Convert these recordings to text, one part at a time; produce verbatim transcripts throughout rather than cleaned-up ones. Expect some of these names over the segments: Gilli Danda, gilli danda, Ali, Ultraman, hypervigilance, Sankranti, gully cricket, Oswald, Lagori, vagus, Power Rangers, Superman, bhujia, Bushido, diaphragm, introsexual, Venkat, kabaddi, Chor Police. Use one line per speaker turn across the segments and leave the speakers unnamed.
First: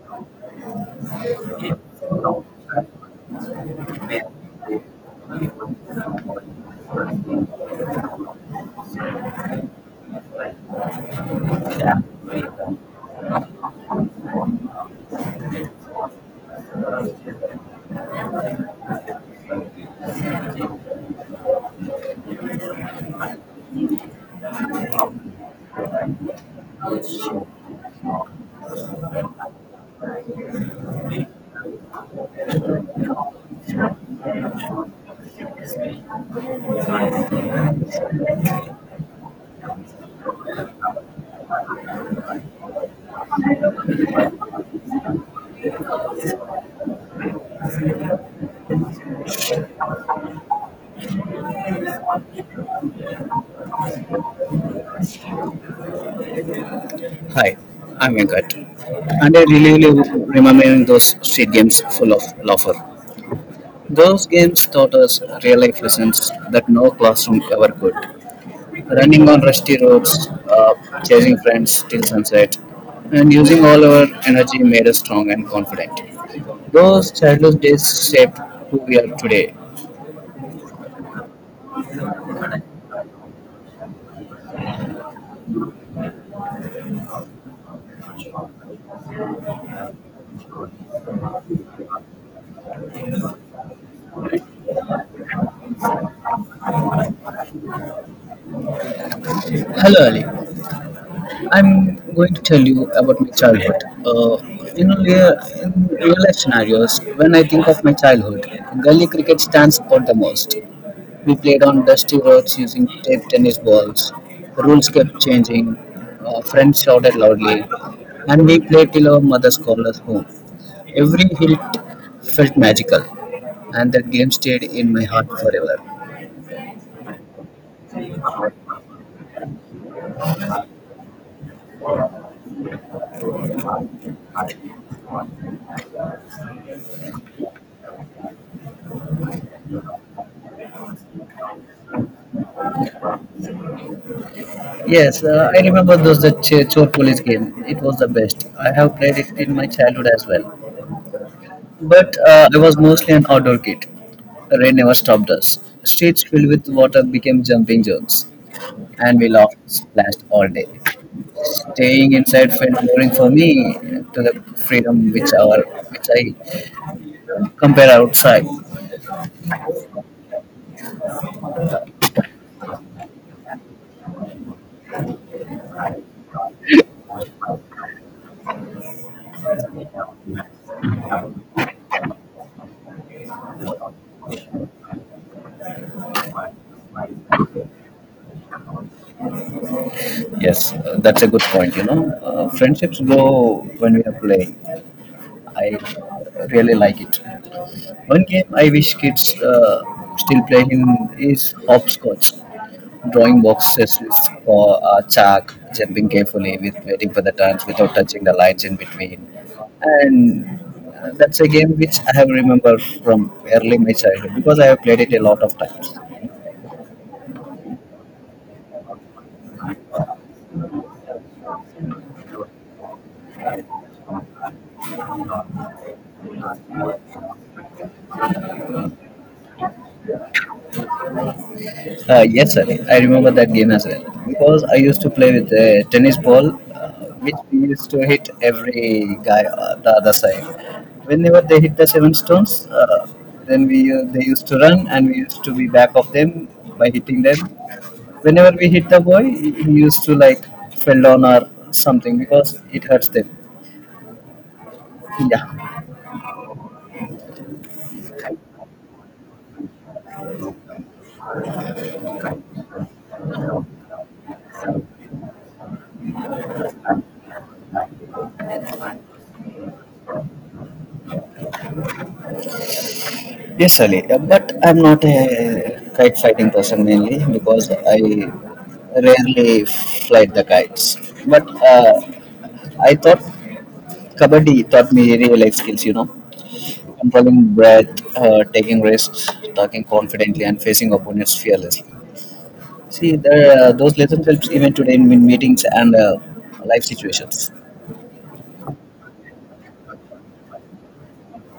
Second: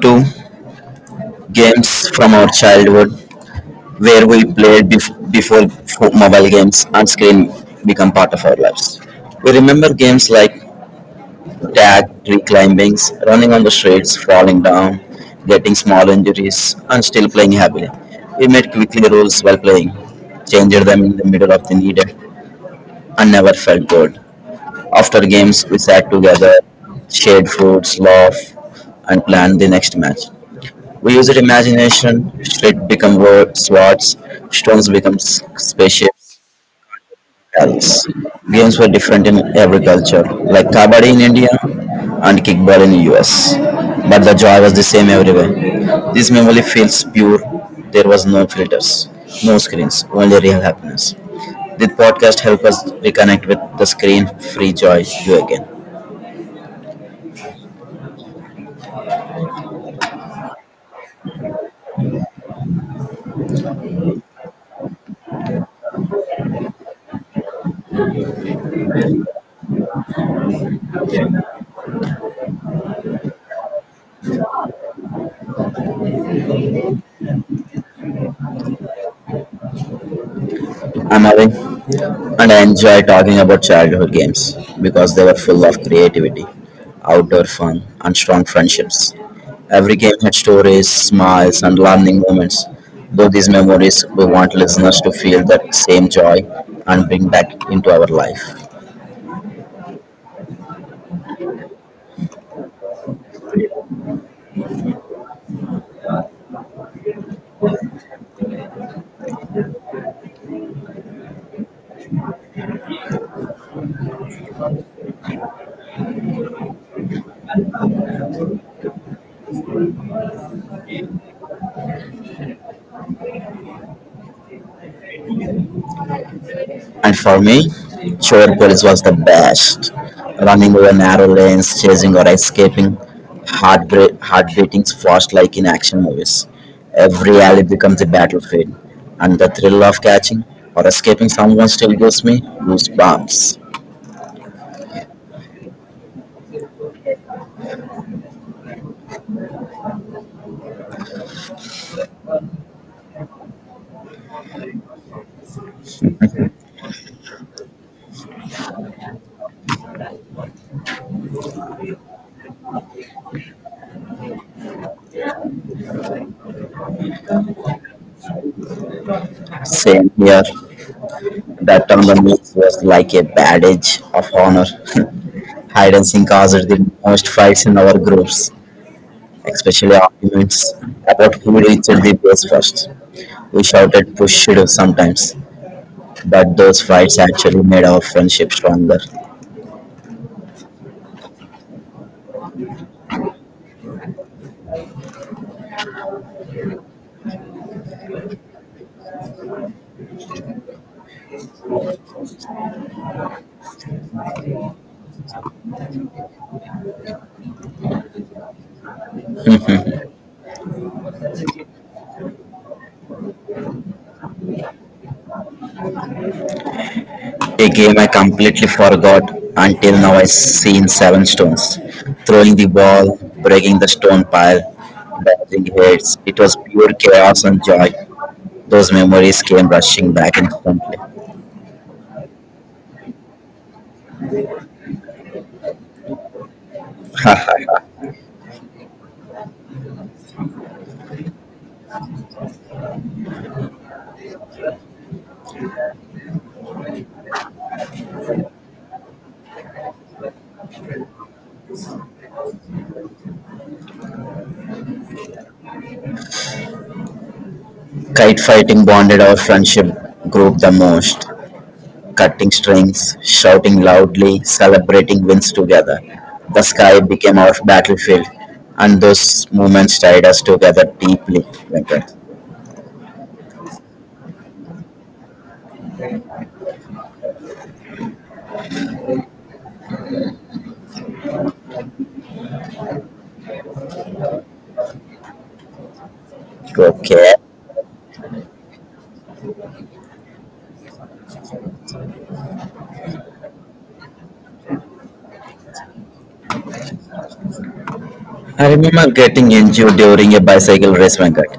to games from our childhood where we played bef- before fo- mobile games and screen become part of our lives. We remember games like tag, tree climbings, running on the streets, falling down, getting small injuries, and still playing happily. We made quickly rules while playing, changed them in the middle of the needed, and never felt bored. After games, we sat together, shared foods, laughed, and planned the next match. We use it imagination, street become wo- swords, stones become s- spaceships, belts. Games were different in every culture, like kabaddi in India and kickball in the U S. But the joy was the same everywhere. This memory feels pure. There was no filters, no screens, only real happiness. This podcast helped us reconnect with the screen-free joy you again.
Hi, I'm Venkat, and I really live remembering those street games full of laughter. Those games taught us real life lessons that no classroom ever could. Running on rusty roads, uh, chasing friends till sunset, and using all our energy made us strong and confident. Those childhood days shaped who we are today.
I'm Avi, and I enjoy talking about childhood games because they were full of creativity, outdoor fun, and strong friendships. Every game had stories, smiles, and learning moments. Through these memories, we want listeners to feel that same joy and bring that into our life.
Hello, Ali. I'm going to tell you about my childhood. Uh, you know, in real life scenarios, when I think of my childhood, gully cricket stands out the most. We played on dusty roads using tape tennis balls. The rules kept changing. Uh, friends shouted loudly, and we played till our mothers called us home. Every hit felt magical, and that game stayed in my heart forever.
And for me, Road Police was the best. Running over narrow lanes, chasing or escaping, heart, bre- heart beatings fast like in action movies. Every alley becomes a battlefield, and the thrill of catching or escaping someone still gives me goosebumps.
Yes, uh, I remember those the Ch- Chor Police game. It was the best. I have played it in my childhood as well. But uh, I was mostly an outdoor kid. Rain never stopped us. Streets filled with water became jumping zones. And we laughed, splashed all day. Staying inside felt boring for me to the freedom which our which I compare outside.
Same here, that on the news was like a badge of honor. Hide and seek caused the most fights in our groups, especially arguments about who reached the base first. We shouted "Bushido" sometimes, but those fights actually made our friendship stronger.
Yes, uh, that's a good point. You know, uh, friendships grow when we are playing. I really like it. One game I wish kids uh, still play in is hopscotch. Drawing boxes with for uh, chalk, jumping carefully with waiting for the turns without touching the lines in between, and uh, that's a game which I have remember from early my childhood because I have played it a lot of times.
A game I completely forgot until now I seen seven stones. Throwing the ball, breaking the stone pile, dodging heads. It was pure chaos and joy. Those memories came rushing back instantly.
Uh, yes, sir. I remember that game as well because I used to play with a tennis ball, uh, which we used to hit every guy on the other side. Whenever they hit the seven stones, uh, then we uh, they used to run and we used to be back of them by hitting them. Whenever we hit the boy, he he used to like fell down or something because it hurts them. Yeah.
Kite fighting bonded our friendship group the most. Cutting strings, shouting loudly, celebrating wins together. The sky became our battlefield, and those moments tied us together deeply. Venkat.
Yes, Ali, uh, but I'm not a kite fighting person mainly because I rarely flight the kites. But uh, I thought kabaddi taught me real life skills, you know,
Okay.
controlling breath, uh, taking risks, talking confidently, and facing opponents fearlessly. See, there, uh, those lessons helps even today in meetings and uh, life situations.
I remember getting injured during a bicycle race, Venkat.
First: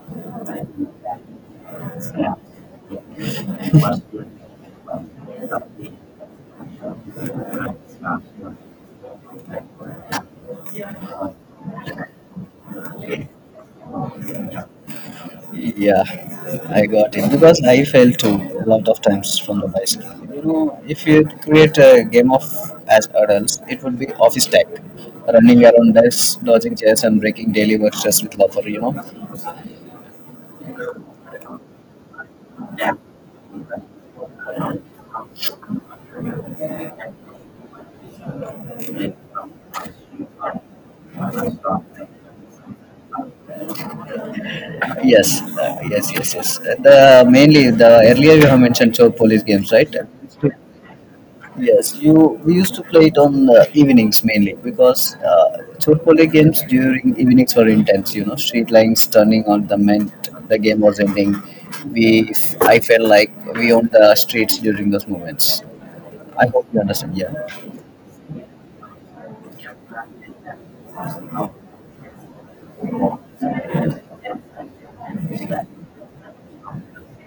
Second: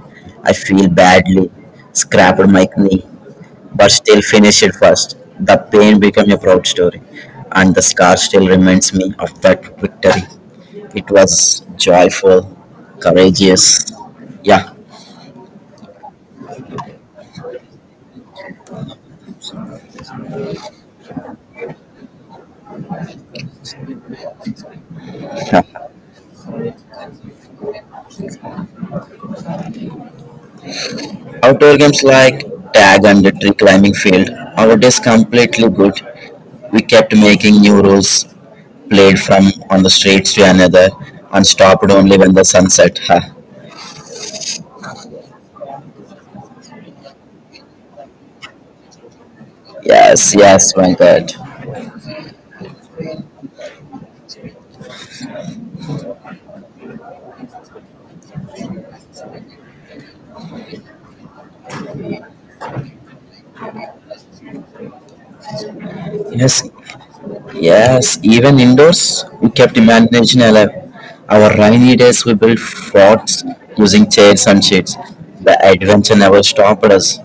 I feel badly, scrapped my knee, but still finished it first. The pain became a proud story, and the scar still reminds me of that victory. It was joyful, courageous. Yeah.
Yeah, I got it because I fell too a lot of times from the bicycle. You know, if you create a game of as adults, it would be office tech, running around desks, dodging chairs, and breaking daily work stress with laughter. You know,
Outdoor games like tag and the tree climbing field our days completely good. We kept making new rules, played from on the streets to another, and stopped only when the sunset. Ha.
yes, uh, yes, yes, yes. The mainly the earlier you have mentioned so police games, right?
Yes, yes, my God.
Yes, you we used to play it on uh, evenings mainly because uh, Chorpole games during evenings were intense. You know, street lines turning on the meant the game was ending. We, I felt like we owned the streets during those moments. I
Yes,
hope you understand. Yeah.
yes. Even indoors, we kept imagination alive. Our rainy days, we built forts using chairs and sheets. The adventure never stopped us.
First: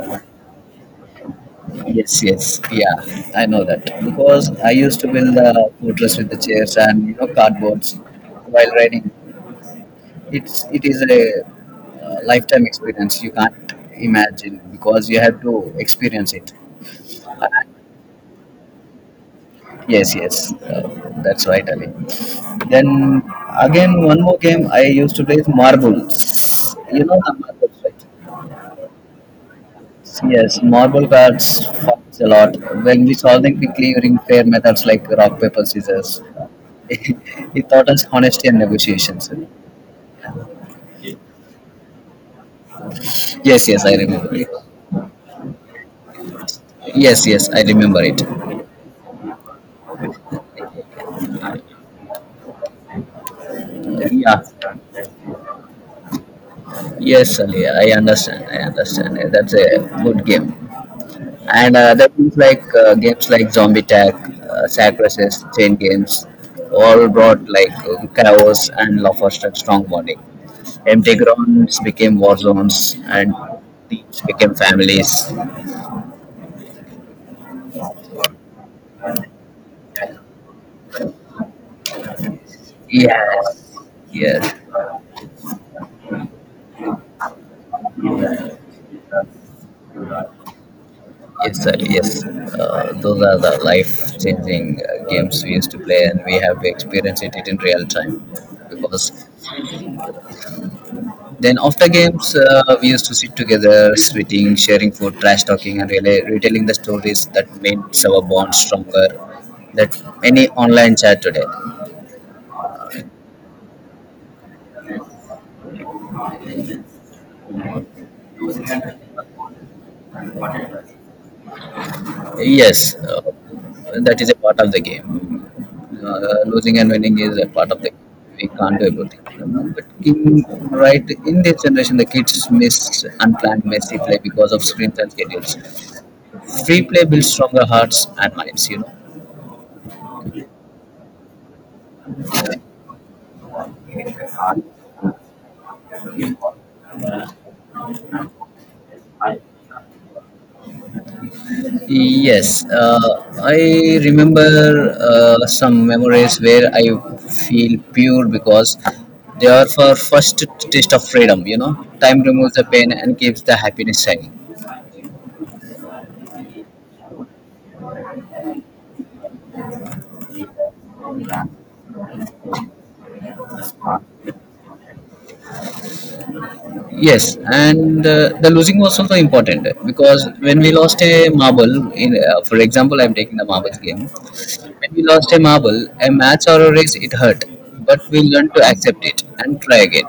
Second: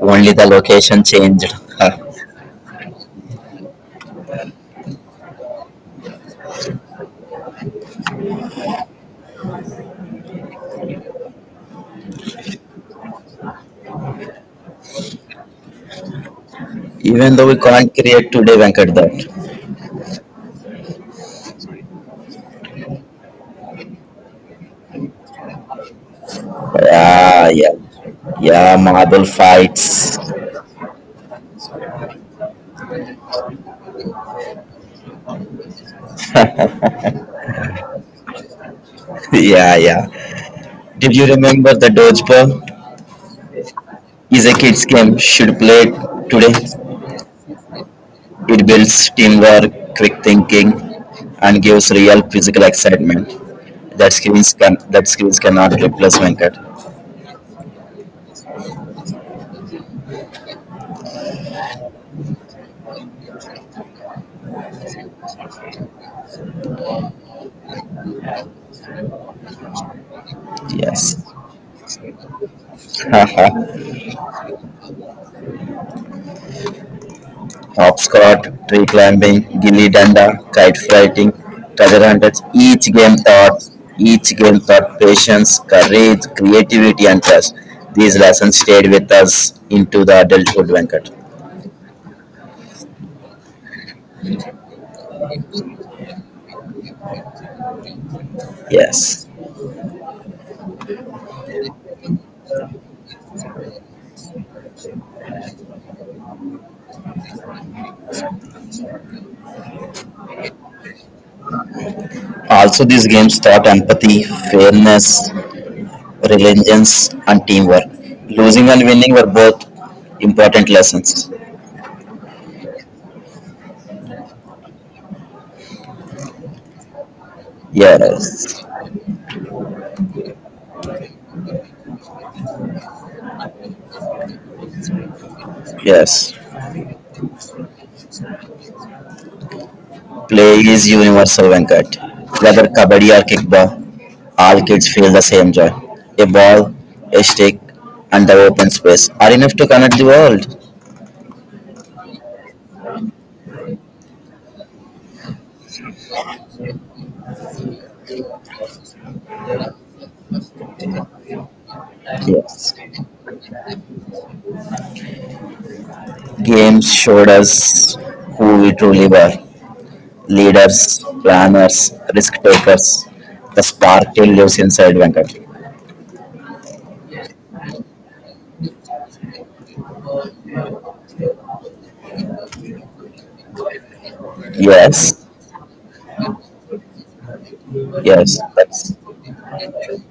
Only the location changed. Ha.
Yes, yes, yeah, I know that because I used to build the fortress with the chairs and you know cardboards while riding. It's it is a uh, lifetime experience. You can't imagine because you have to experience it.
Even though we can't create today, Venkat, that.
Yes, yes, uh, that's right, Ali. Then again, one more game I used to play is marbles. You know the
Ah,
marbles,
yeah.
right?
Yeah, marble fights.
Yes, marble cards fucks a lot. When we solved them quickly using fair methods like rock, paper, scissors, it taught us honesty and negotiations.
Yeah, yeah. Did you remember the dodgeball?
Yes, yes, I remember
Is
it.
a kids game. Should play it today.
Yes, yes, I remember it.
It builds teamwork, quick thinking, and gives real physical excitement. That
Yeah.
skills can that skills cannot replace Venkat.
Yes, Ali, I understand. I understand. That's a good game. And uh, other things like uh, games like Zombie Tag, uh, Sack Versus, Chain Games, all brought like uh, chaos and law fostered strong bonding. Empty
Yes.
grounds became war zones, and teams became families.
Hopscotch, tree climbing, gilli danda, kite fighting, treasure hunters. Each game taught
Yes,
each
yes,
game taught patience, courage, creativity, and trust. These lessons stayed with us into the adulthood, Venkat.
yes, sir, yes. Uh, those are the life-changing uh, games we used to play, and we have experienced it in real time because
Yes.
then after games, uh, we used to sit together, sweating, sharing food, trash talking, and really retelling the stories that made our bond stronger than any online chat today.
Also, these games taught empathy, fairness, religions, and teamwork. Losing and winning were both important lessons.
Yes, uh, that is a part of the game. Uh, losing and winning is a part of the game. We
Yes.
can't do everything, you know. But in, right in this generation, the kids miss unplanned messy play because of screens and schedules.
Yes.
Free play builds stronger hearts and minds, you know.
Play is universal, Venkat. Whether kabaddi or kickball, all kids feel the same joy. A ball, a stick, and the open space are enough to connect the world.
Yes, uh, I remember uh, some memories where I feel pure because they are for first taste of freedom. You know, time removes the
Yes.
pain and keeps the happiness shining.
Games showed us who we truly were leaders, planners, risk takers. The spark still lives inside Venkat.
Yes, and uh, the losing was also important because when we lost a marble, in uh, for example, I'm taking the marbles game. When we
Yes,
lost a marble, a match or a race, it hurt, but we
yes,
learned to accept it and try again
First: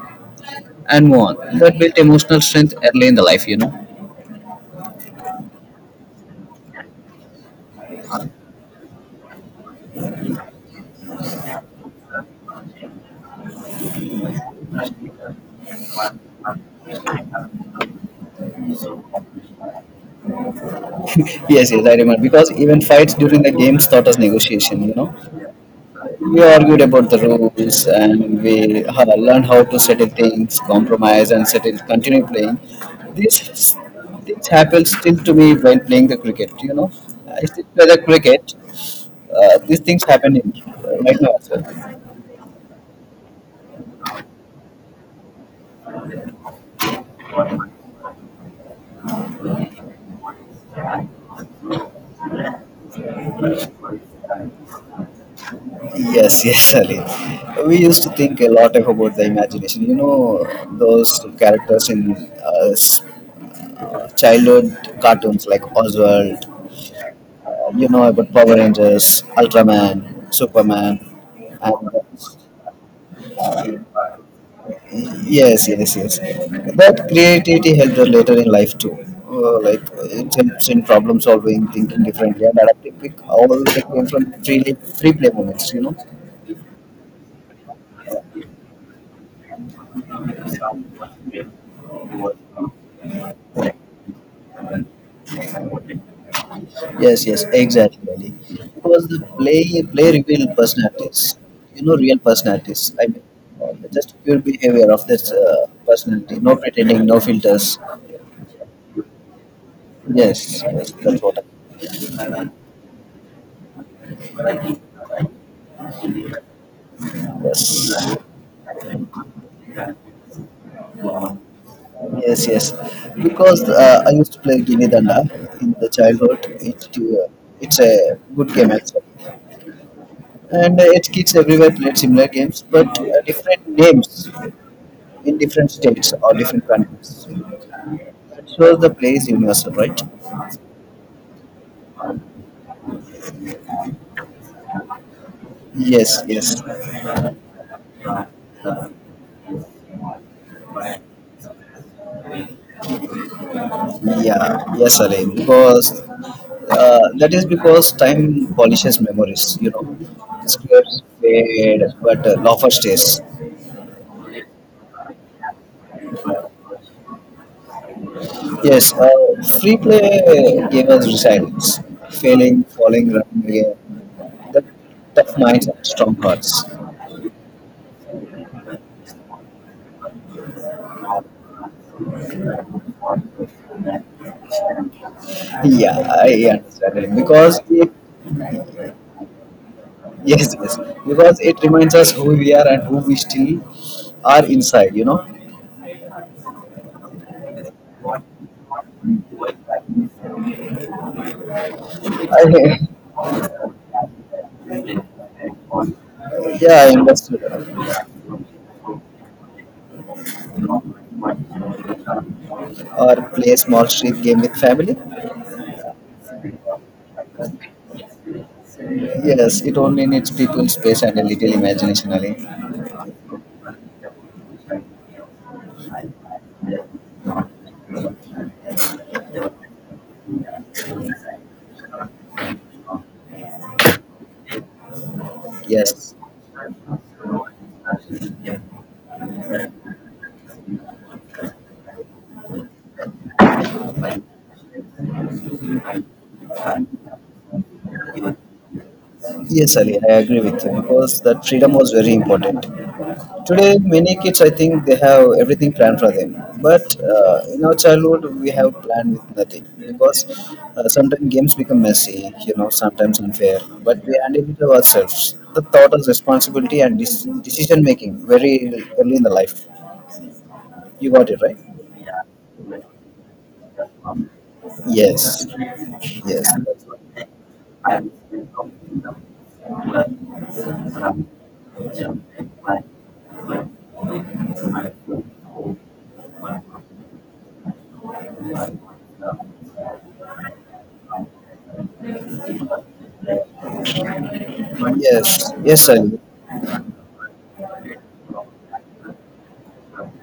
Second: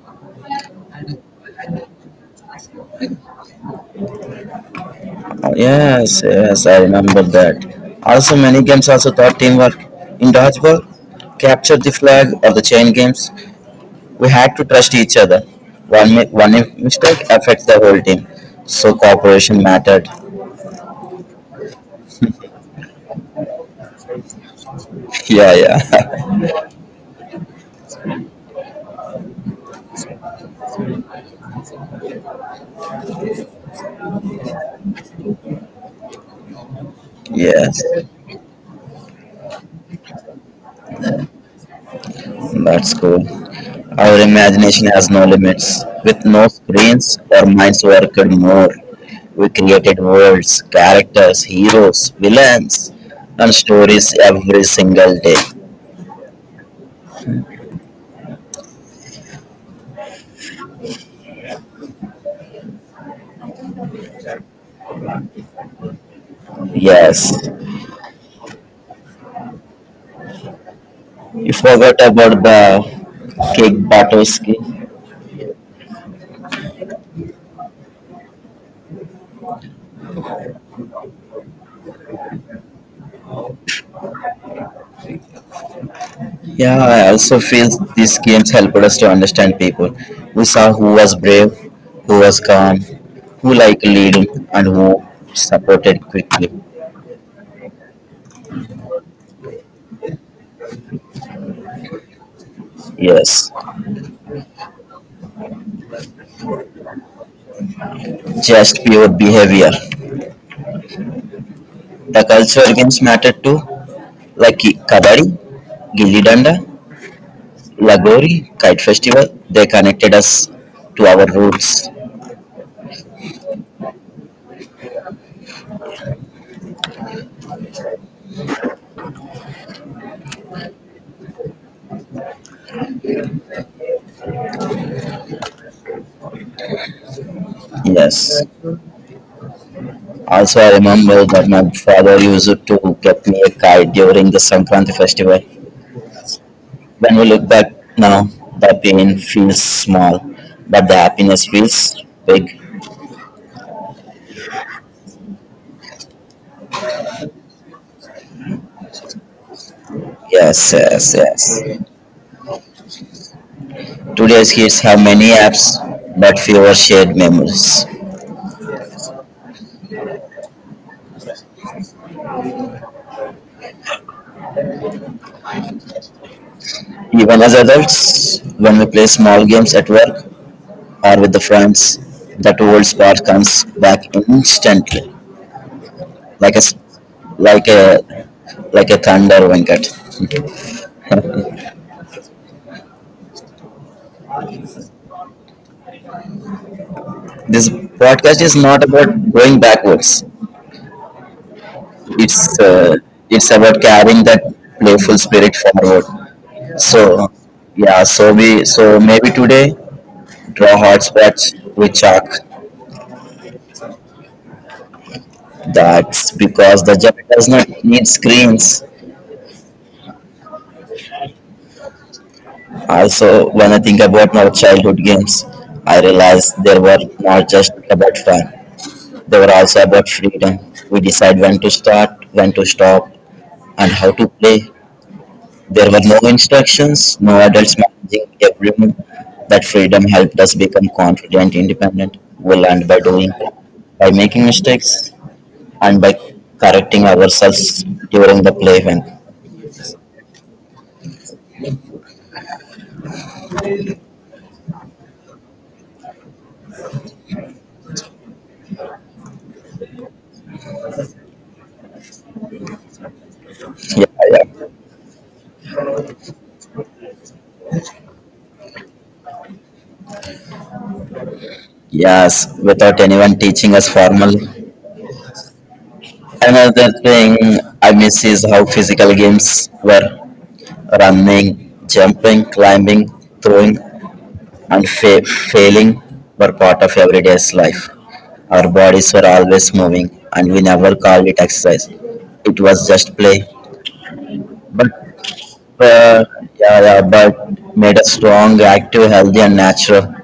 and move on. That built emotional strength early in the life, you know.
yes, yes, I remember that. Also, many games also taught teamwork. In dodgeball, capture the flag or the chain games, we had to trust each other. One mi- one mistake affects the whole team, so cooperation mattered.
Yes, yes, I remember. Because even fights during the games taught us negotiation, you know.
Yeah, yeah,
We argued about the rules and we ha- learned how to settle things, compromise and settle, continue playing. These things happen still to me while playing the cricket, you know. I still
yes,
play the cricket. Uh, these things happen in, uh, right now as well.
that's cool. Our imagination has no limits. With no screens, our minds worked more. We created worlds, characters, heroes, villains, and stories every single day.
Yes, yes, Ali. We used to think a lot of about the imagination. You know, those characters in uh, s- childhood cartoons like Oswald.
Yes,
You know about Power Rangers, Ultraman, Superman,
you
and
forgot about the cake Batowski.
yes, yes, yes. That creativity helps her later in life too. Uh, like it helps in problem solving, thinking differently, and adapting quick. All of that came from freely free play moments, you know.
Yeah, I also feel these games helped us to understand people. We saw who was brave, who was calm, who liked leading, and who supported quickly.
Yes, yes, exactly. Because the play play revealed personalities, you know, real personalities. I mean,
Yes,
uh, just pure behavior of this uh, personality, no pretending, no filters.
just pure behavior.
Yes, yes, that's what. I
The cultural games mattered too, like ki- Kabaddi, Gilli Danda,
yes,
Lagori, Kite Festival. They connected us to our roots.
yes, yes. Because uh, I used to play Gilli Danda in the childhood. It, uh, it's a good game actually, and uh, it kids everywhere played similar, games, but uh, different names in different states or different countries.
Yes.
That shows the play is universal, right?
Also, I remember that my father used to get me a kite during the Sankranti festival.
Yes, yes,
When we look back now, the pain feels small, but the happiness feels big.
yeah, yes, Alain. Because uh, that is because time polishes memories. You know,
Yes,
squares
yes, yes.
fade, but uh, laughter stays.
Today's kids have many apps, but fewer shared memories.
Yes, uh, free play gave us resilience, failing, falling, running again. That tough minds and strong hearts.
Even as adults, when we play small games at work or with the friends, that old spark comes back instantly,
Yeah, I
like a s-
understand it because
like a
it,
like a thunder, Venkat.
yes, yes, because it reminds us who we are and who we still are inside, you know.
This podcast is not about going backwards. It's
I,
uh, it's about carrying that playful spirit forward.
yeah, I
So
understood.
yeah, so we so maybe today draw hotspots with chalk.
Or play a small street game with family.
That's because the job does not need screens.
Yes, it only needs people, space, and a little imagination, Ali.
Also, when I think about my childhood games, I realized they were not just about fun. They were also about freedom. We decide when to start, when to stop, and how to play. There were
Yes.
no instructions, no adults managing every move. That freedom helped us become confident, independent. We learned by doing, by making mistakes, and by correcting ourselves during the play when
Yes, Ali, I agree with you because that freedom was very important. Today, many kids, I think, they have everything planned for them. But uh, in our childhood, we have planned with nothing because uh, sometimes games become messy, you know, sometimes unfair. But
yeah,
we
yeah,
handle it ourselves. The thought of responsibility and dec- decision making very early in the life. You got it right.
yes, without anyone teaching us formal.
Yes. Yes.
Another thing I miss is how physical games were running, jumping, climbing, throwing, and fa- failing were part of everyday's life. Our bodies were always moving, and we never called it exercise. It was just play, but
Yes. Yes, I do.
uh, yeah, yeah, but made us strong, active, healthy, and natural.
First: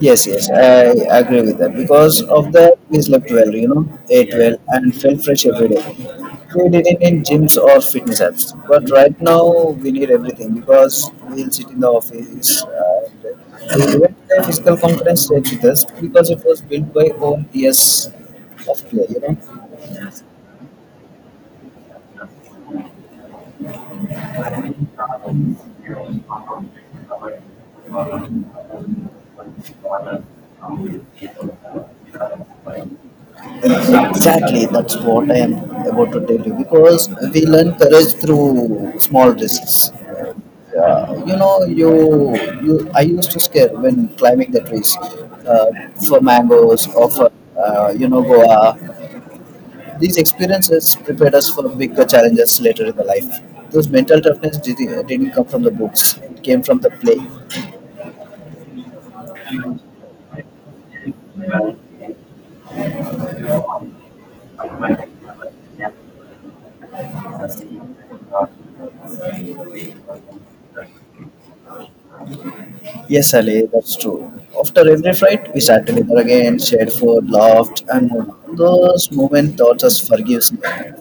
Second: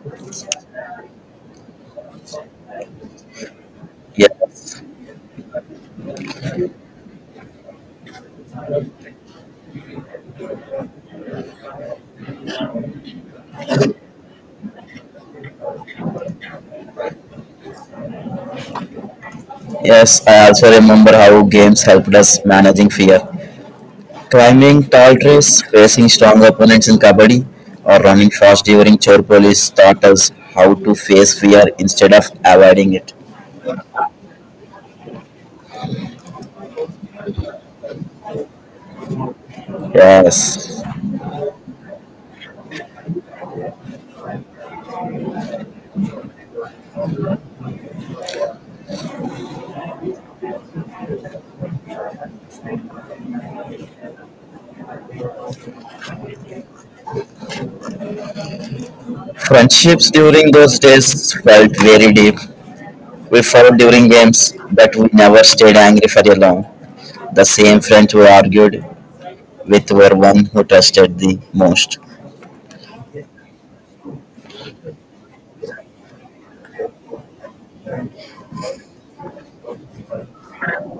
Yes, yes, I agree with that. Because of that, we slept well, you know,
Yeah.
ate, yeah, well, and felt fresh every day. We didn't need gyms or fitness apps. But right now, we need everything because we'll sit in the office. And we even the physical confidence stayed with us because it was built by own years of play, you know.
Yes, I also remember how games helped us managing fear. Climbing tall trees, facing strong opponents in kabaddi, or running fast during chore police taught us how to face fear instead of avoiding it.
Exactly, that's what I am about to tell you because we learn courage through small risks.
Yes.
Yeah, you know, you you. I used to scare when climbing the trees uh, for mangoes or for uh, you know Goa. These experiences prepared us for bigger challenges later in the life. Those mental toughness did, didn't come from the books; it came from the play.
Friendships during those days felt very deep. We fought during games, but we never stayed angry for a long. The same friends who argued with were one who trusted the most.
Yes, Ali, that's true. After every fight, we sat together again, shared food, laughed, and moved on. Those moments taught us forgiveness.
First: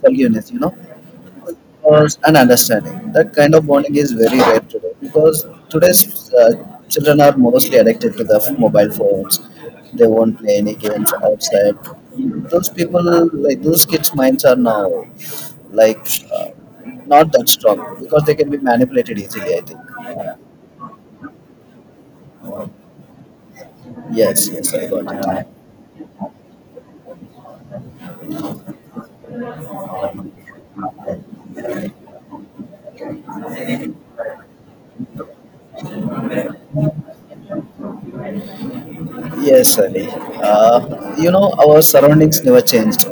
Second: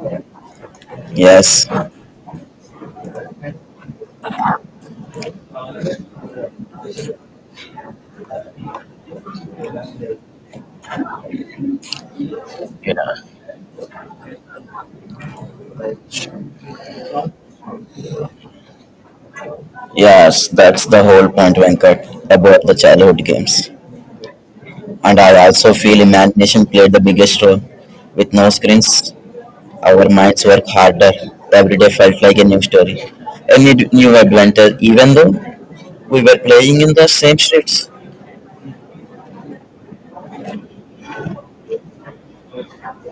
Forgiveness, you know.
Yes.
Because and understanding that kind of bonding is very rare today because today's uh, children are mostly addicted to the mobile phones. They won't play any games outside. Those people, like those kids' minds, are now like uh, not that strong because they can be manipulated easily, I think.
Yes, that's the whole point, Venkat, about the childhood games.
Yes, yes, I
And I
got it.
also feel imagination played the biggest role. With no screens, our minds work harder. Every day felt like a new story, a new new adventure, even though we were playing in the same streets.
Yes, Ali. Uh, you know, our surroundings never changed,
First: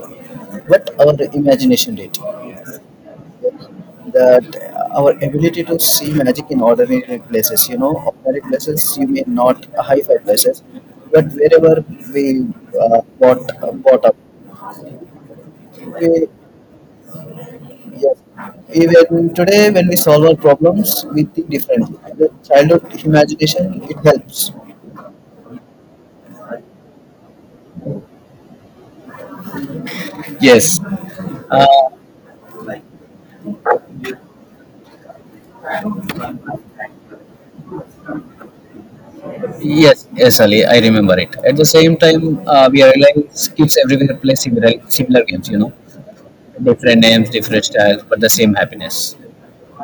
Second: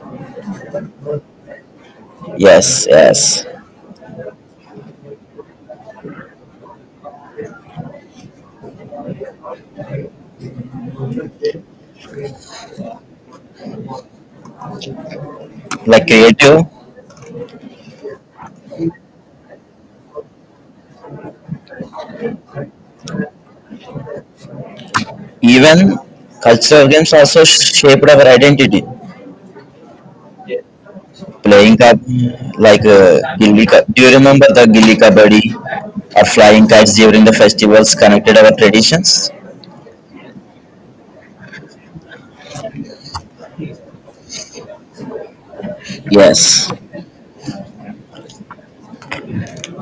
but our imagination did.
Yes, yes.
That our ability to see magic in ordinary places, you know, ordinary places, you mean not uh, hi-fi places, but wherever we uh, bought, uh, bought up,
Like
we,
creative,
yes, even today when we solve our problems, we think differently. The childhood imagination, it helps.
even cultural games also shaped our identity.
Yes.
Playing
Uh,
up like uh, gilli. Ka- Do you remember the gilli kabaddi or flying kites during the festivals connected our traditions?
yes, yes, Ali, I remember it. At the same time, uh, we realize kids everywhere play similar, similar games, you know,
Yes,
different names, different styles, but the same happiness.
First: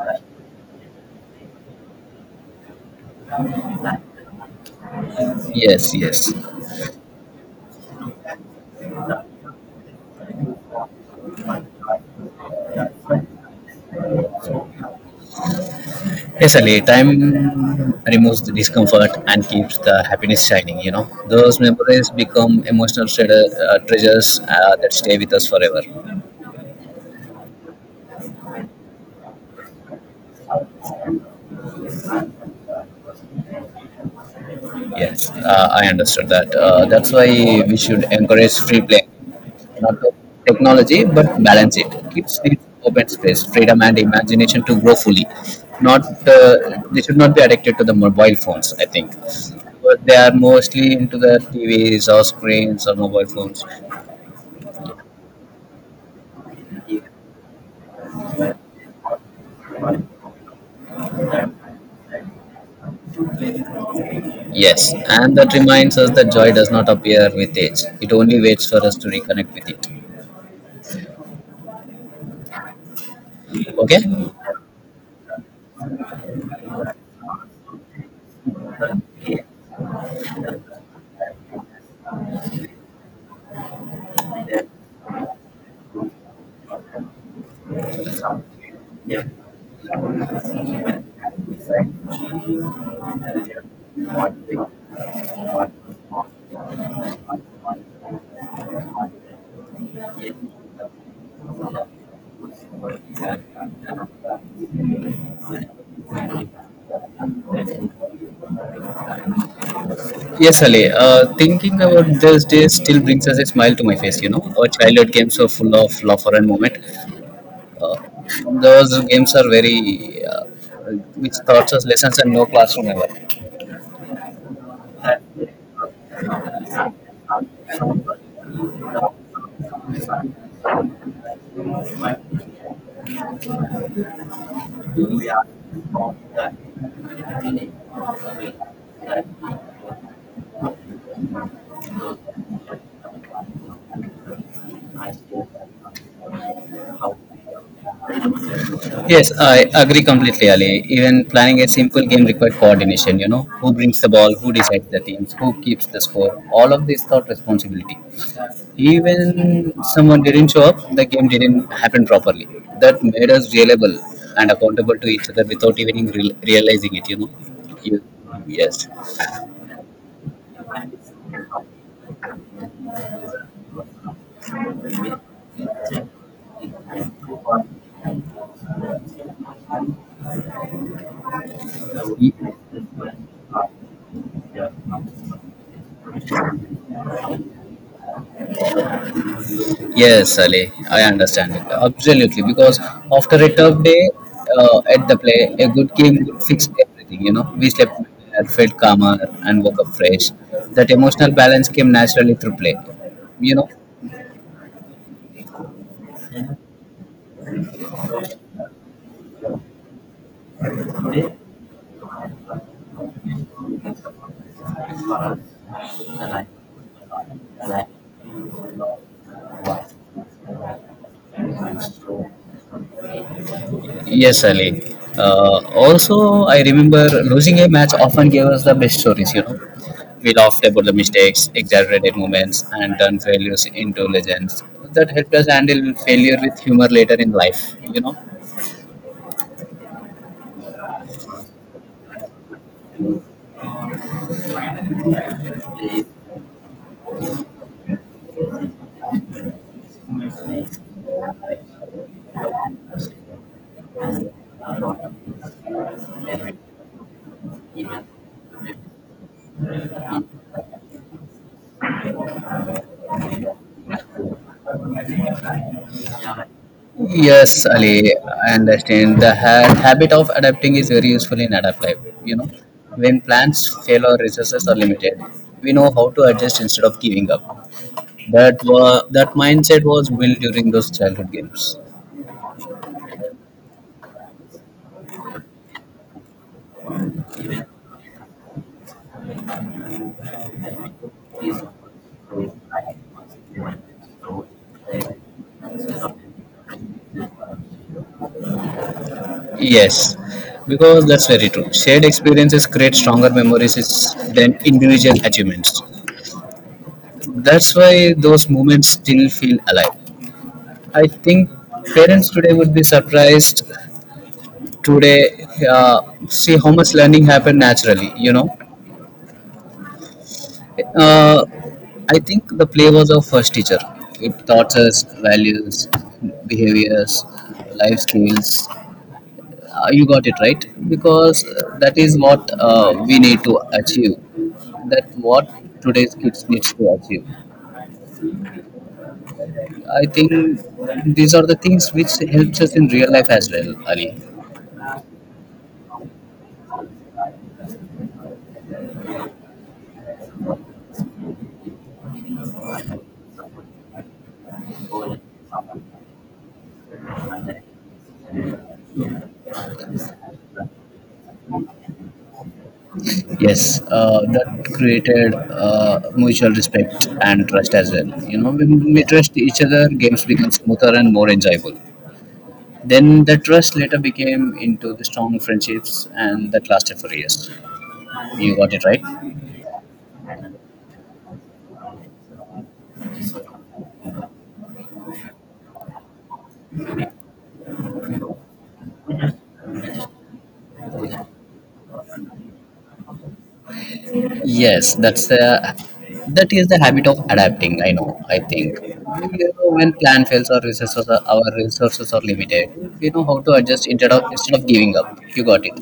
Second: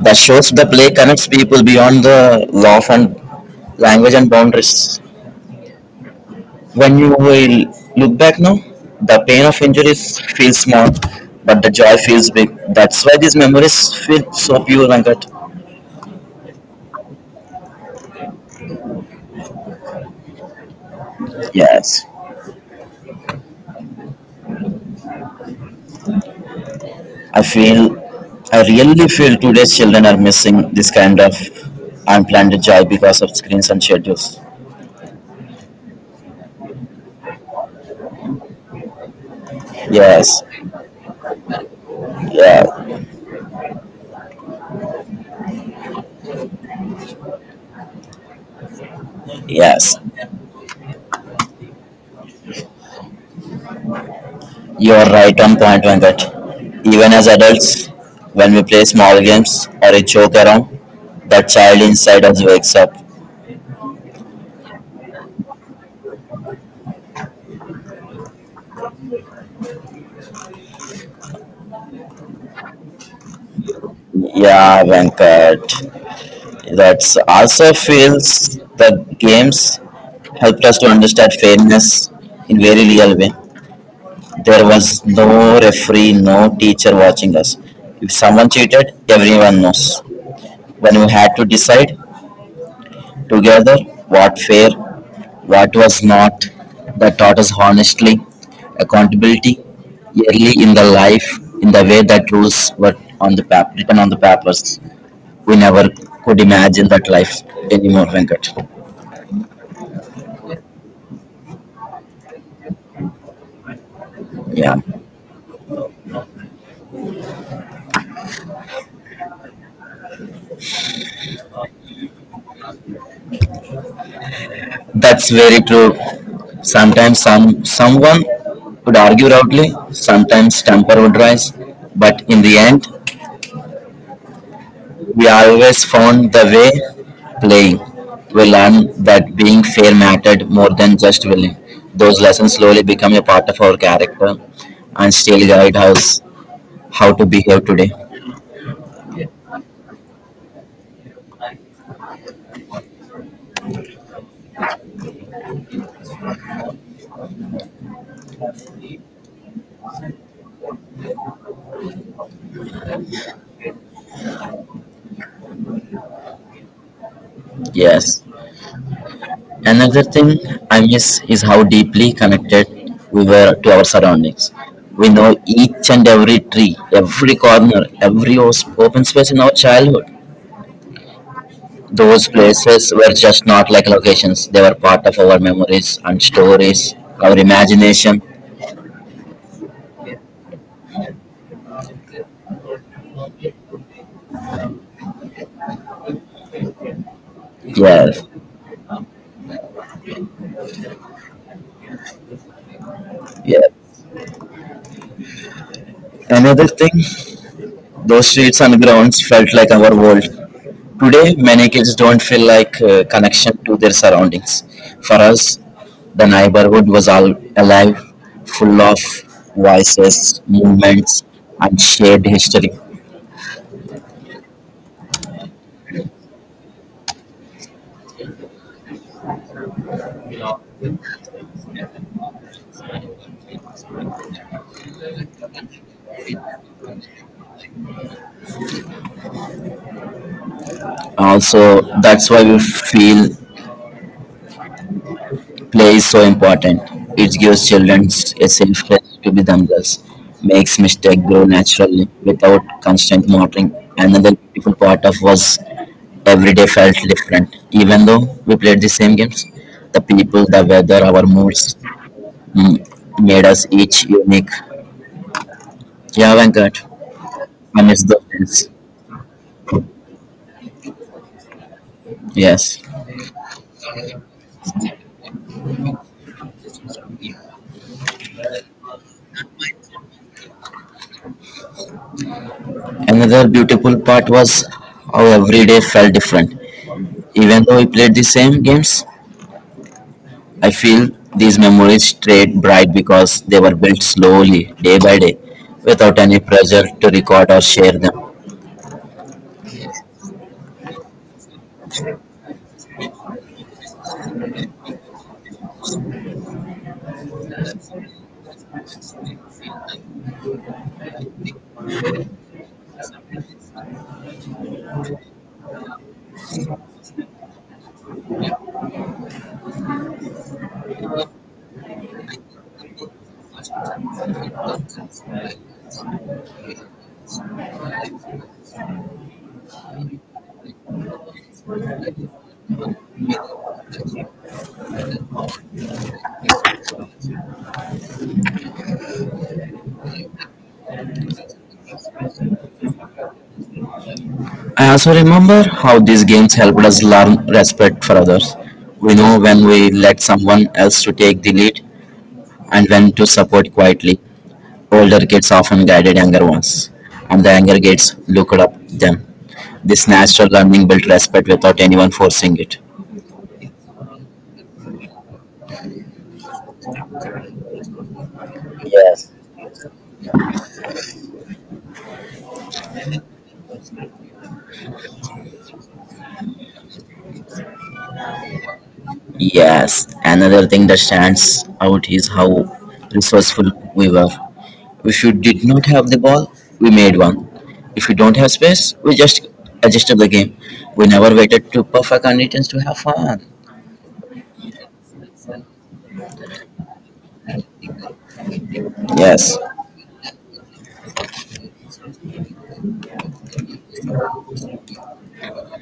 that shows the play connects people beyond the law and language and boundaries.
Yes, yes.
When you will look back now, the pain of injuries feels small, but the joy feels big. That's why these memories feel so pure, Venkat.
Yes, Ali, time removes the discomfort and keeps the happiness shining, you know. Those
Yes.
memories become emotional treasure, uh, treasures uh, that stay with us forever.
I feel, I really feel today's children are missing this kind of unplanned joy because of screens and schedules.
Yes, uh, I understood that. Uh, that's why we should encourage free play, not to
Yes,
technology, but balance it. Keep streets
yeah,
open space, freedom and imagination to grow fully. Not uh, They should not be addicted to the mobile phones, I think,
yes.
but they are mostly into the T Vs or screens or mobile phones.
You're right on point, Venkat. Even as adults, when we play small games or a joke around, that child inside us wakes up.
Yes, and that reminds us that joy does not appear with age. It only waits for us to reconnect with it. Okay?
Yeah, Venkat. That's also feels that games helped us to understand fairness in very real way. There was no referee, no teacher watching us. If someone cheated, everyone knows. When we had to decide together what fair, what was not, that taught us honestly, accountability, early in the life, in the way that rules were on the pap- written on the papers. We never could imagine that life anymore, Venkat.
Yes, Ali. Uh, thinking about those days still brings us a smile to my face, you know. Our
Yeah.
childhood games were full of laughter and moment. Uh, those games are very, uh, which taught us lessons and no classroom ever.
That's very true. Sometimes some someone would argue loudly, sometimes temper would rise, but in the end, we always found the way playing. We learned that being fair mattered more than just winning. Those lessons slowly become a part of our character and still guide us how to behave today.
Yes, I agree completely, Ali. Even planning a simple game required coordination, you know. Who brings the ball, who decides the teams, who keeps the score. All of these taught responsibility. Even someone didn't show up, the game didn't happen properly. That made us reliable and accountable to each other without even real- realizing it. You know. You,
Yes.
yes.
Another thing I miss is how deeply connected we were to our surroundings. We know each and every tree, every corner, every os- open space in our childhood. Those places were just not like locations, they were part of our memories and stories, our imagination.
Yes, Ali. I understand it absolutely because after a tough day uh, at the play, a good game would fix everything. You know, we slept
Yeah,
better, felt calmer, and woke up fresh. That emotional balance came naturally through play. You
yeah.
know.
Another thing, those streets and grounds felt like our world. Today, many kids don't feel like uh, connection to their surroundings. For us, the neighborhood was all alive, full of voices, movements, and shared history.
Yes, Ali. Uh, also, I remember losing a match often gave us the best stories, you know. We laughed about the mistakes, exaggerated moments, and turned failures into legends. That helped us handle failure with humor later in life.
Also, that's why we feel play is so important. It gives children a safe place to be themselves, makes mistakes grow naturally without constant monitoring. Another beautiful part of was every day felt different, even though we played the same games. The people, the weather, our moods mm, made us each unique. Yeah, Venkat,
Yes,
I miss
Ali,
those
I
days.
understand. The ha- habit of adapting is very useful in adapt life. You know,
Yes.
when plans fail or resources are limited, we know how to adjust instead of giving up. That wa- that mindset was built during those childhood games.
Another beautiful part was how every day felt different. Even though we played the same games, I feel these memories stayed bright because they were built slowly, day by day, without any pressure to record or share them.
Yes, because that's very true. Shared experiences create stronger memories is- than individual achievements. That's why those moments still feel alive. I think parents today would be surprised today uh, see how much learning happened naturally. You know, uh, I think the play was our first teacher. It taught us values, behaviors, life skills. Uh, you got it right because uh, that is what uh, we need to achieve. That what today's kids needs to achieve. I think these are the things which helps us in real life as well, Ali.
I also remember how these games helped us learn respect for others. We know when we let someone else to take the lead and when to support quietly. Older kids often guided younger ones, and the younger kids looked up them. This natural learning built respect without anyone forcing it.
Yes, uh, that created uh, mutual respect and trust as well. You know, when we
Yes.
trust each other, games become smoother and more enjoyable. Then the trust later became into the strong friendships, and that lasted for years. You got it right.
Yes, another thing that stands out is how resourceful we were. If you did not have the ball, we made one. If you don't have space, we just adjusted the game. We never waited to perfect conditions to have fun.
Yes, that's the that is the habit of adapting. I know. I think, you
Yes,
know, when plan fails or resources are, our resources are limited, we know how to adjust instead of instead of giving up. You got it.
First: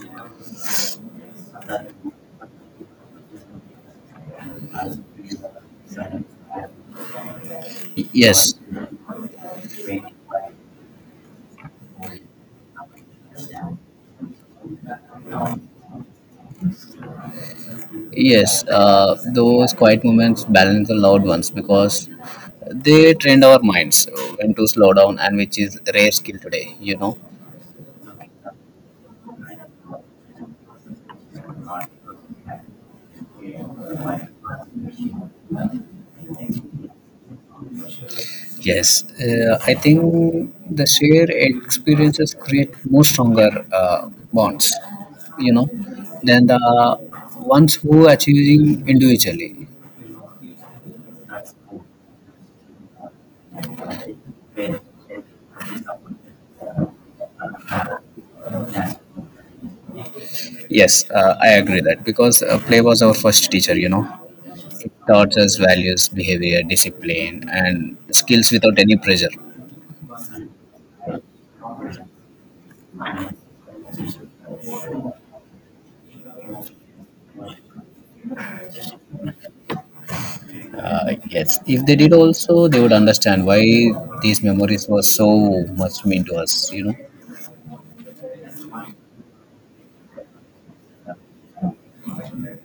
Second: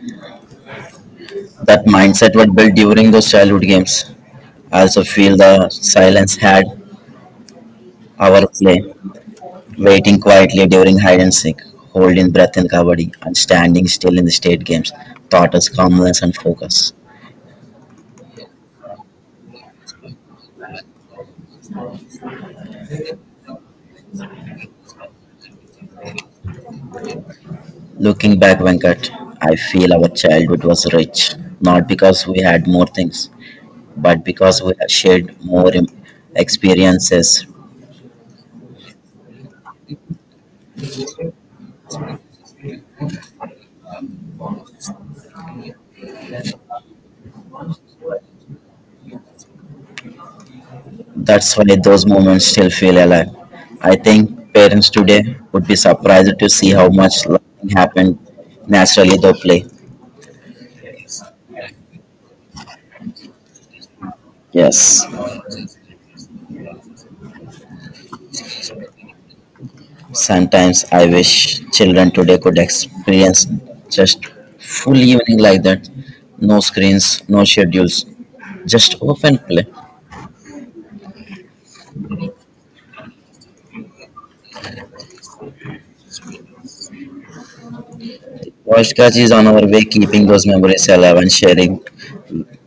that mindset was built during those childhood games. I also feel the silence had our
Yes,
play, waiting quietly during hide and seek, holding breath in kabaddi, and standing still in the state games taught us calmness and focus.
yes. Uh, those quiet moments balance the loud ones because they trained our minds when to slow down, and which is rare skill today. You know.
Looking back, Venkat, I feel our childhood was rich, not because we had more things, but because we had shared more im- experiences.
Yes, uh, I think the shared experiences create more stronger uh, bonds, you know, than the ones who achieving individually.
That's why those moments still feel alive. I think parents today would be surprised to see how much learning happened naturally through play.
Yes, uh, I agree that because uh, play was our first teacher, you know, it
Yes.
taught us values, behavior, discipline, and skills without any pressure.
Sometimes I wish children today could experience just full evening like that. No screens, no schedules, just open play.
Uh, yes, if they did also, they would understand why these memories were so much mean to us, you know.
Podcast is on our way keeping those memories alive and sharing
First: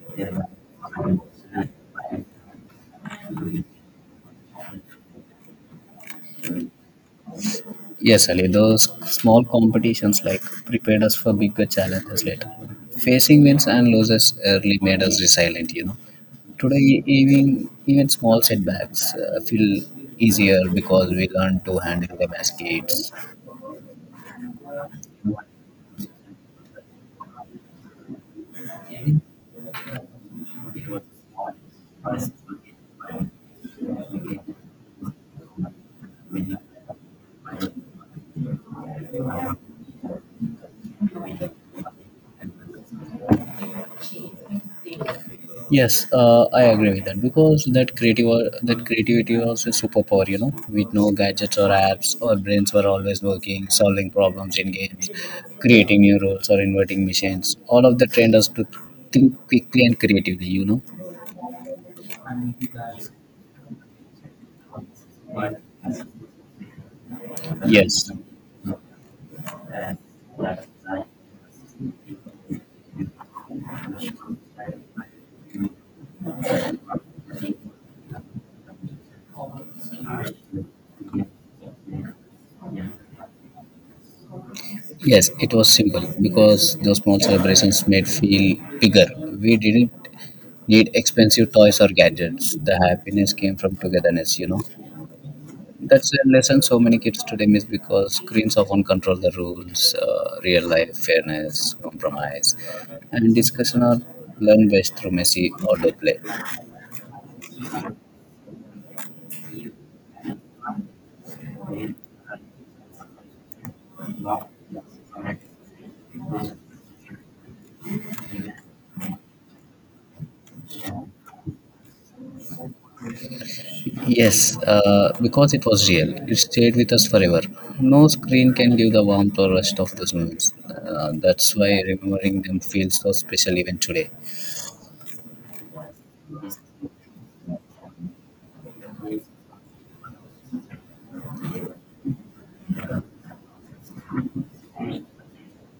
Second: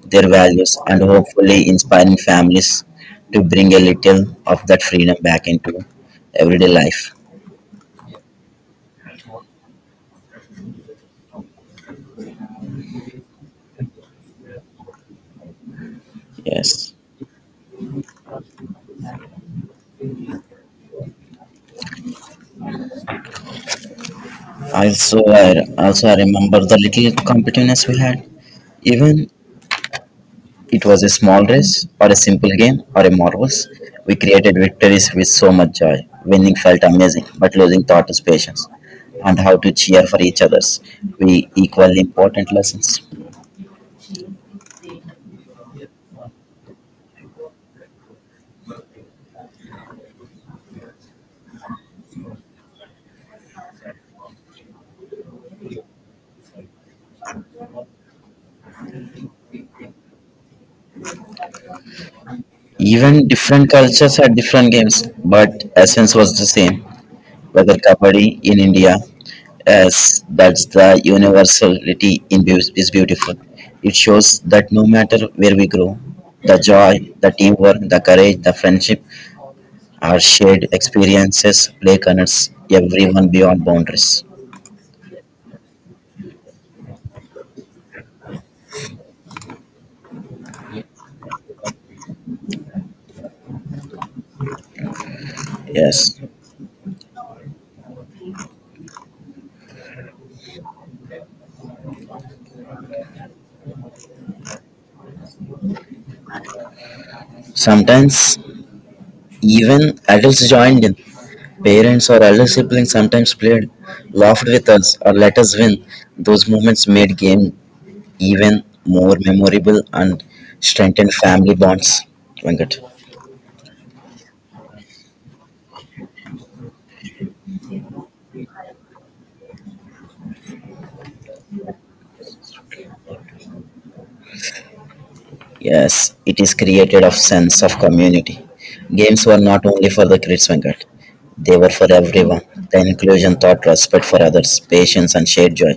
their values and hopefully inspiring families to bring a little of that freedom back into everyday life.
Yes, Ali, those small competitions like prepared us for bigger challenges later. Facing wins and losses early made us resilient, you know.
Yes.
Today, even, even small setbacks uh, feel easier because we learn to handle them as kids.
Also, I also I remember the little competitiveness we had. Even it was a small race, or a simple game, or a marvels. We created victories with so much joy. Winning felt amazing, but losing taught us patience and how to cheer for each others. We equally important lessons.
Yes, uh, I agree with that because that creative uh, that creativity was a superpower. You know, with no gadgets or apps, our brains were always working, solving problems in games, creating new rules, or inventing machines. All of that trained us to think quickly and creatively. You know,
Even different cultures had different games, but essence was the same. Whether
yes,
kabaddi in India, as that's the universality in beau- is beautiful. It shows that no matter where we grow, the joy, the teamwork, the courage, the friendship, our shared experiences, play connects everyone beyond boundaries.
yes, it was simple because those small celebrations made feel bigger. We didn't need expensive toys or gadgets. The happiness came from togetherness. You know. That's
Yes.
a lesson so many kids today miss because screens often control the rules, uh, real life fairness, compromise, and discussion are learned best through messy outdoor play.
Sometimes even adults joined in. Parents or elder siblings sometimes played, laughed with us, or let us win. Those moments made game even more memorable and strengthened family bonds, Venkat.
Yes, uh, because it was real, it stayed with us forever. No screen can give the warmth or rest of those moments. Uh, that's why remembering them feels so special even today.
Yes, it is created of sense of community. Games were not only for the kids, Venkat. They were for everyone. The inclusion taught respect for others, patience, and shared joy.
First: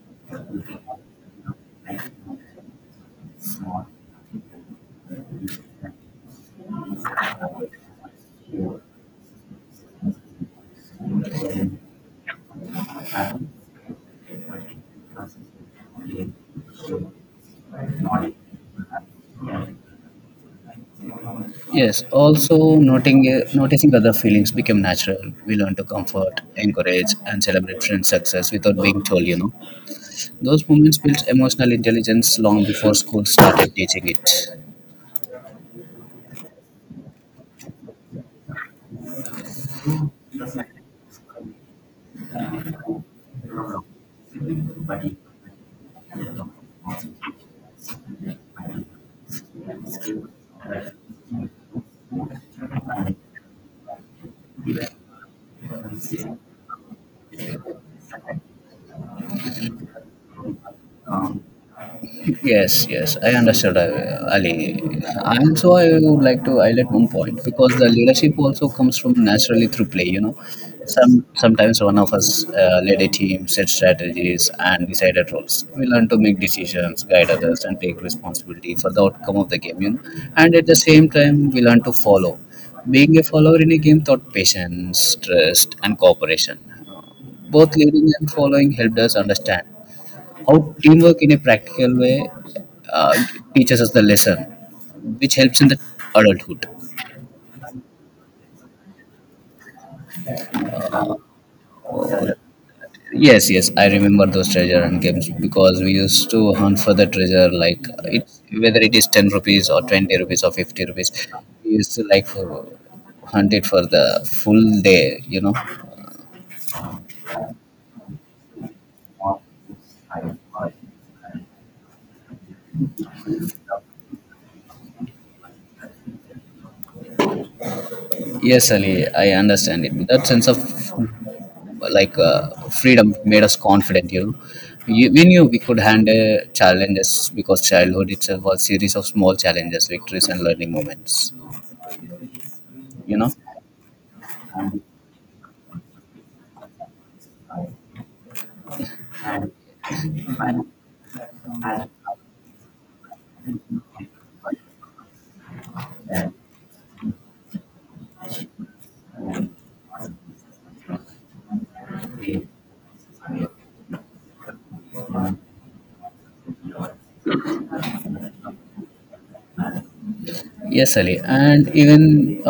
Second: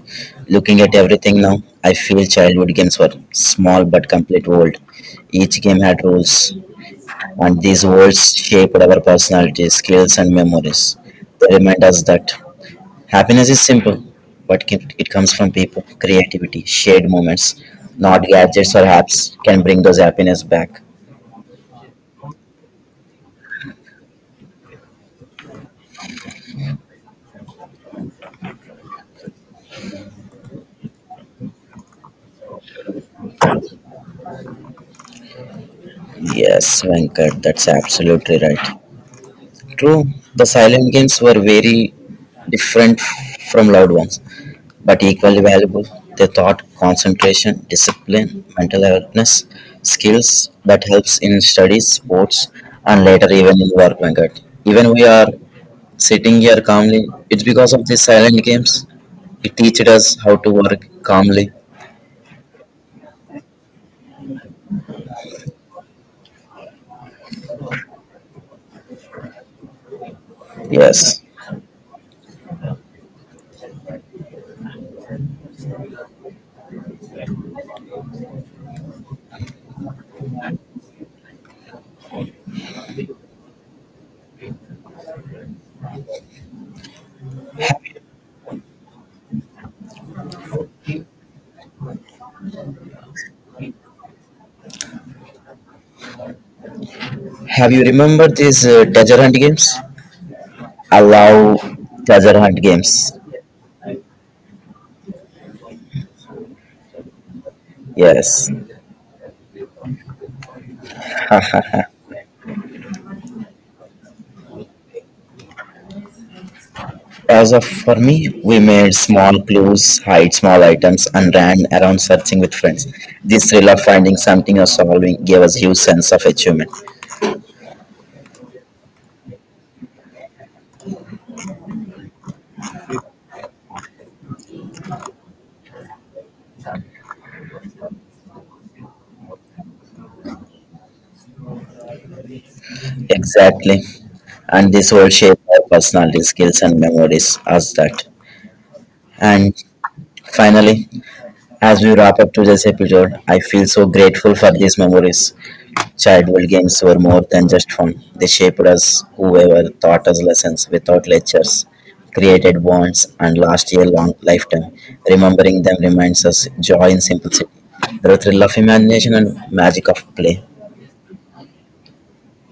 Looking at everything now, I feel childhood games were small but complete world. Each game had rules, and these worlds shaped our personalities, skills, and memories. They remind us that happiness is simple, but it it comes from people, creativity, shared moments, not gadgets or apps can bring those happiness back.
Yes, also noting, uh, noticing other feelings became natural. We learn to comfort, encourage, and celebrate friends' success without being told, you know. Those moments built emotional intelligence long before school started teaching it.
Yes, Venkat, that's absolutely right. True, the silent games were very different from loud ones, but equally valuable. They taught concentration, discipline, mental alertness, skills that helps in studies, sports, and later even in work market. Even we are sitting here calmly, it's because of these silent games. It teaches us how to work calmly.
Yes, yes, I understood, uh, Ali. And so I would like to highlight one point because the leadership also comes from naturally through play. You know,
Yes.
some sometimes one of us uh, led a team, set strategies, and decided roles. We learn to make decisions, guide others, and take responsibility for the outcome of the game. You know, and at the same time, we learn to follow. Being a follower in a game taught patience, trust, and cooperation. Both leading and following helped us understand how teamwork in a practical way uh, teaches us the lesson, which helps in the adulthood.
Have you remembered these uh, treasure hunt games? I love treasure hunt games.
Yes, yes, I remember those treasure and games because we used to hunt for the treasure. Like it,
Yes.
whether it is ten rupees or twenty rupees or fifty rupees, we used to like for, hunt it for the full day. You know.
As of for me, we made small clues, hide small items, and ran around searching with friends. This thrill of finding something or solving gave us huge sense of achievement.
Yes, Ali, I understand it. That sense of like uh, freedom made us confident, you know. You- we knew we could handle challenges because childhood itself was a series of small challenges, victories, and learning moments, you know.
Exactly. And this will shape our personality, skills, and memories as that. And finally, as we wrap up today's episode, I feel so grateful for these memories. Childhood games were more than just fun. They shaped us, whoever taught us lessons without lectures, created bonds, and last a long lifetime. Remembering them reminds us joy in simplicity, the thrill of imagination, and magic of play.
Yes, Ali, and even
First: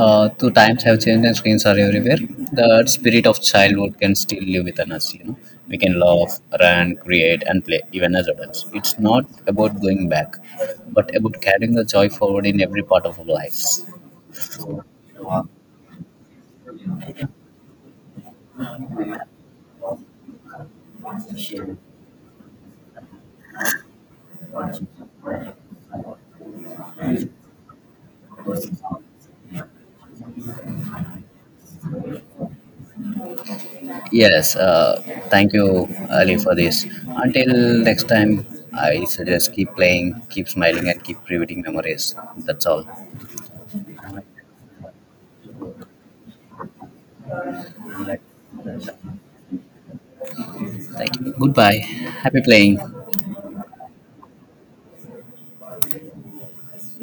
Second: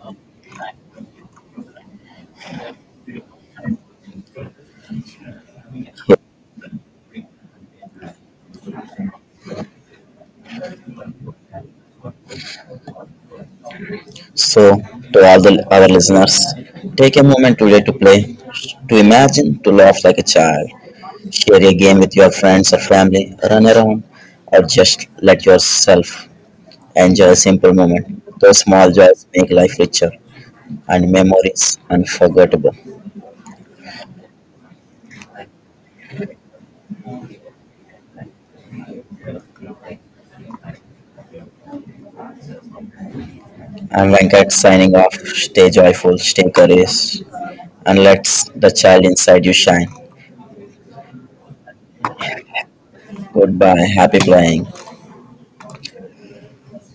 uh, though times have changed and screens are everywhere, the spirit of childhood can still live within us, you know. We can laugh, run, create, and play even as adults. It's not about going back, but about carrying the joy forward in every part of our lives.
So, to all the, our listeners, take a moment today to play, to imagine, to laugh like a child, share a game with your friends or family, run around, or just let yourself enjoy a simple moment. Those small joys make life richer, and memories unforgettable.
Yes, uh, thank you, Ali, for this. Until next time, I suggest keep playing, keep smiling, and keep creating memories. That's all.
I'm Venkat signing off. Stay joyful, stay curious, and let the child inside you shine.
Thank you. Goodbye. Happy playing.
Goodbye. Happy playing.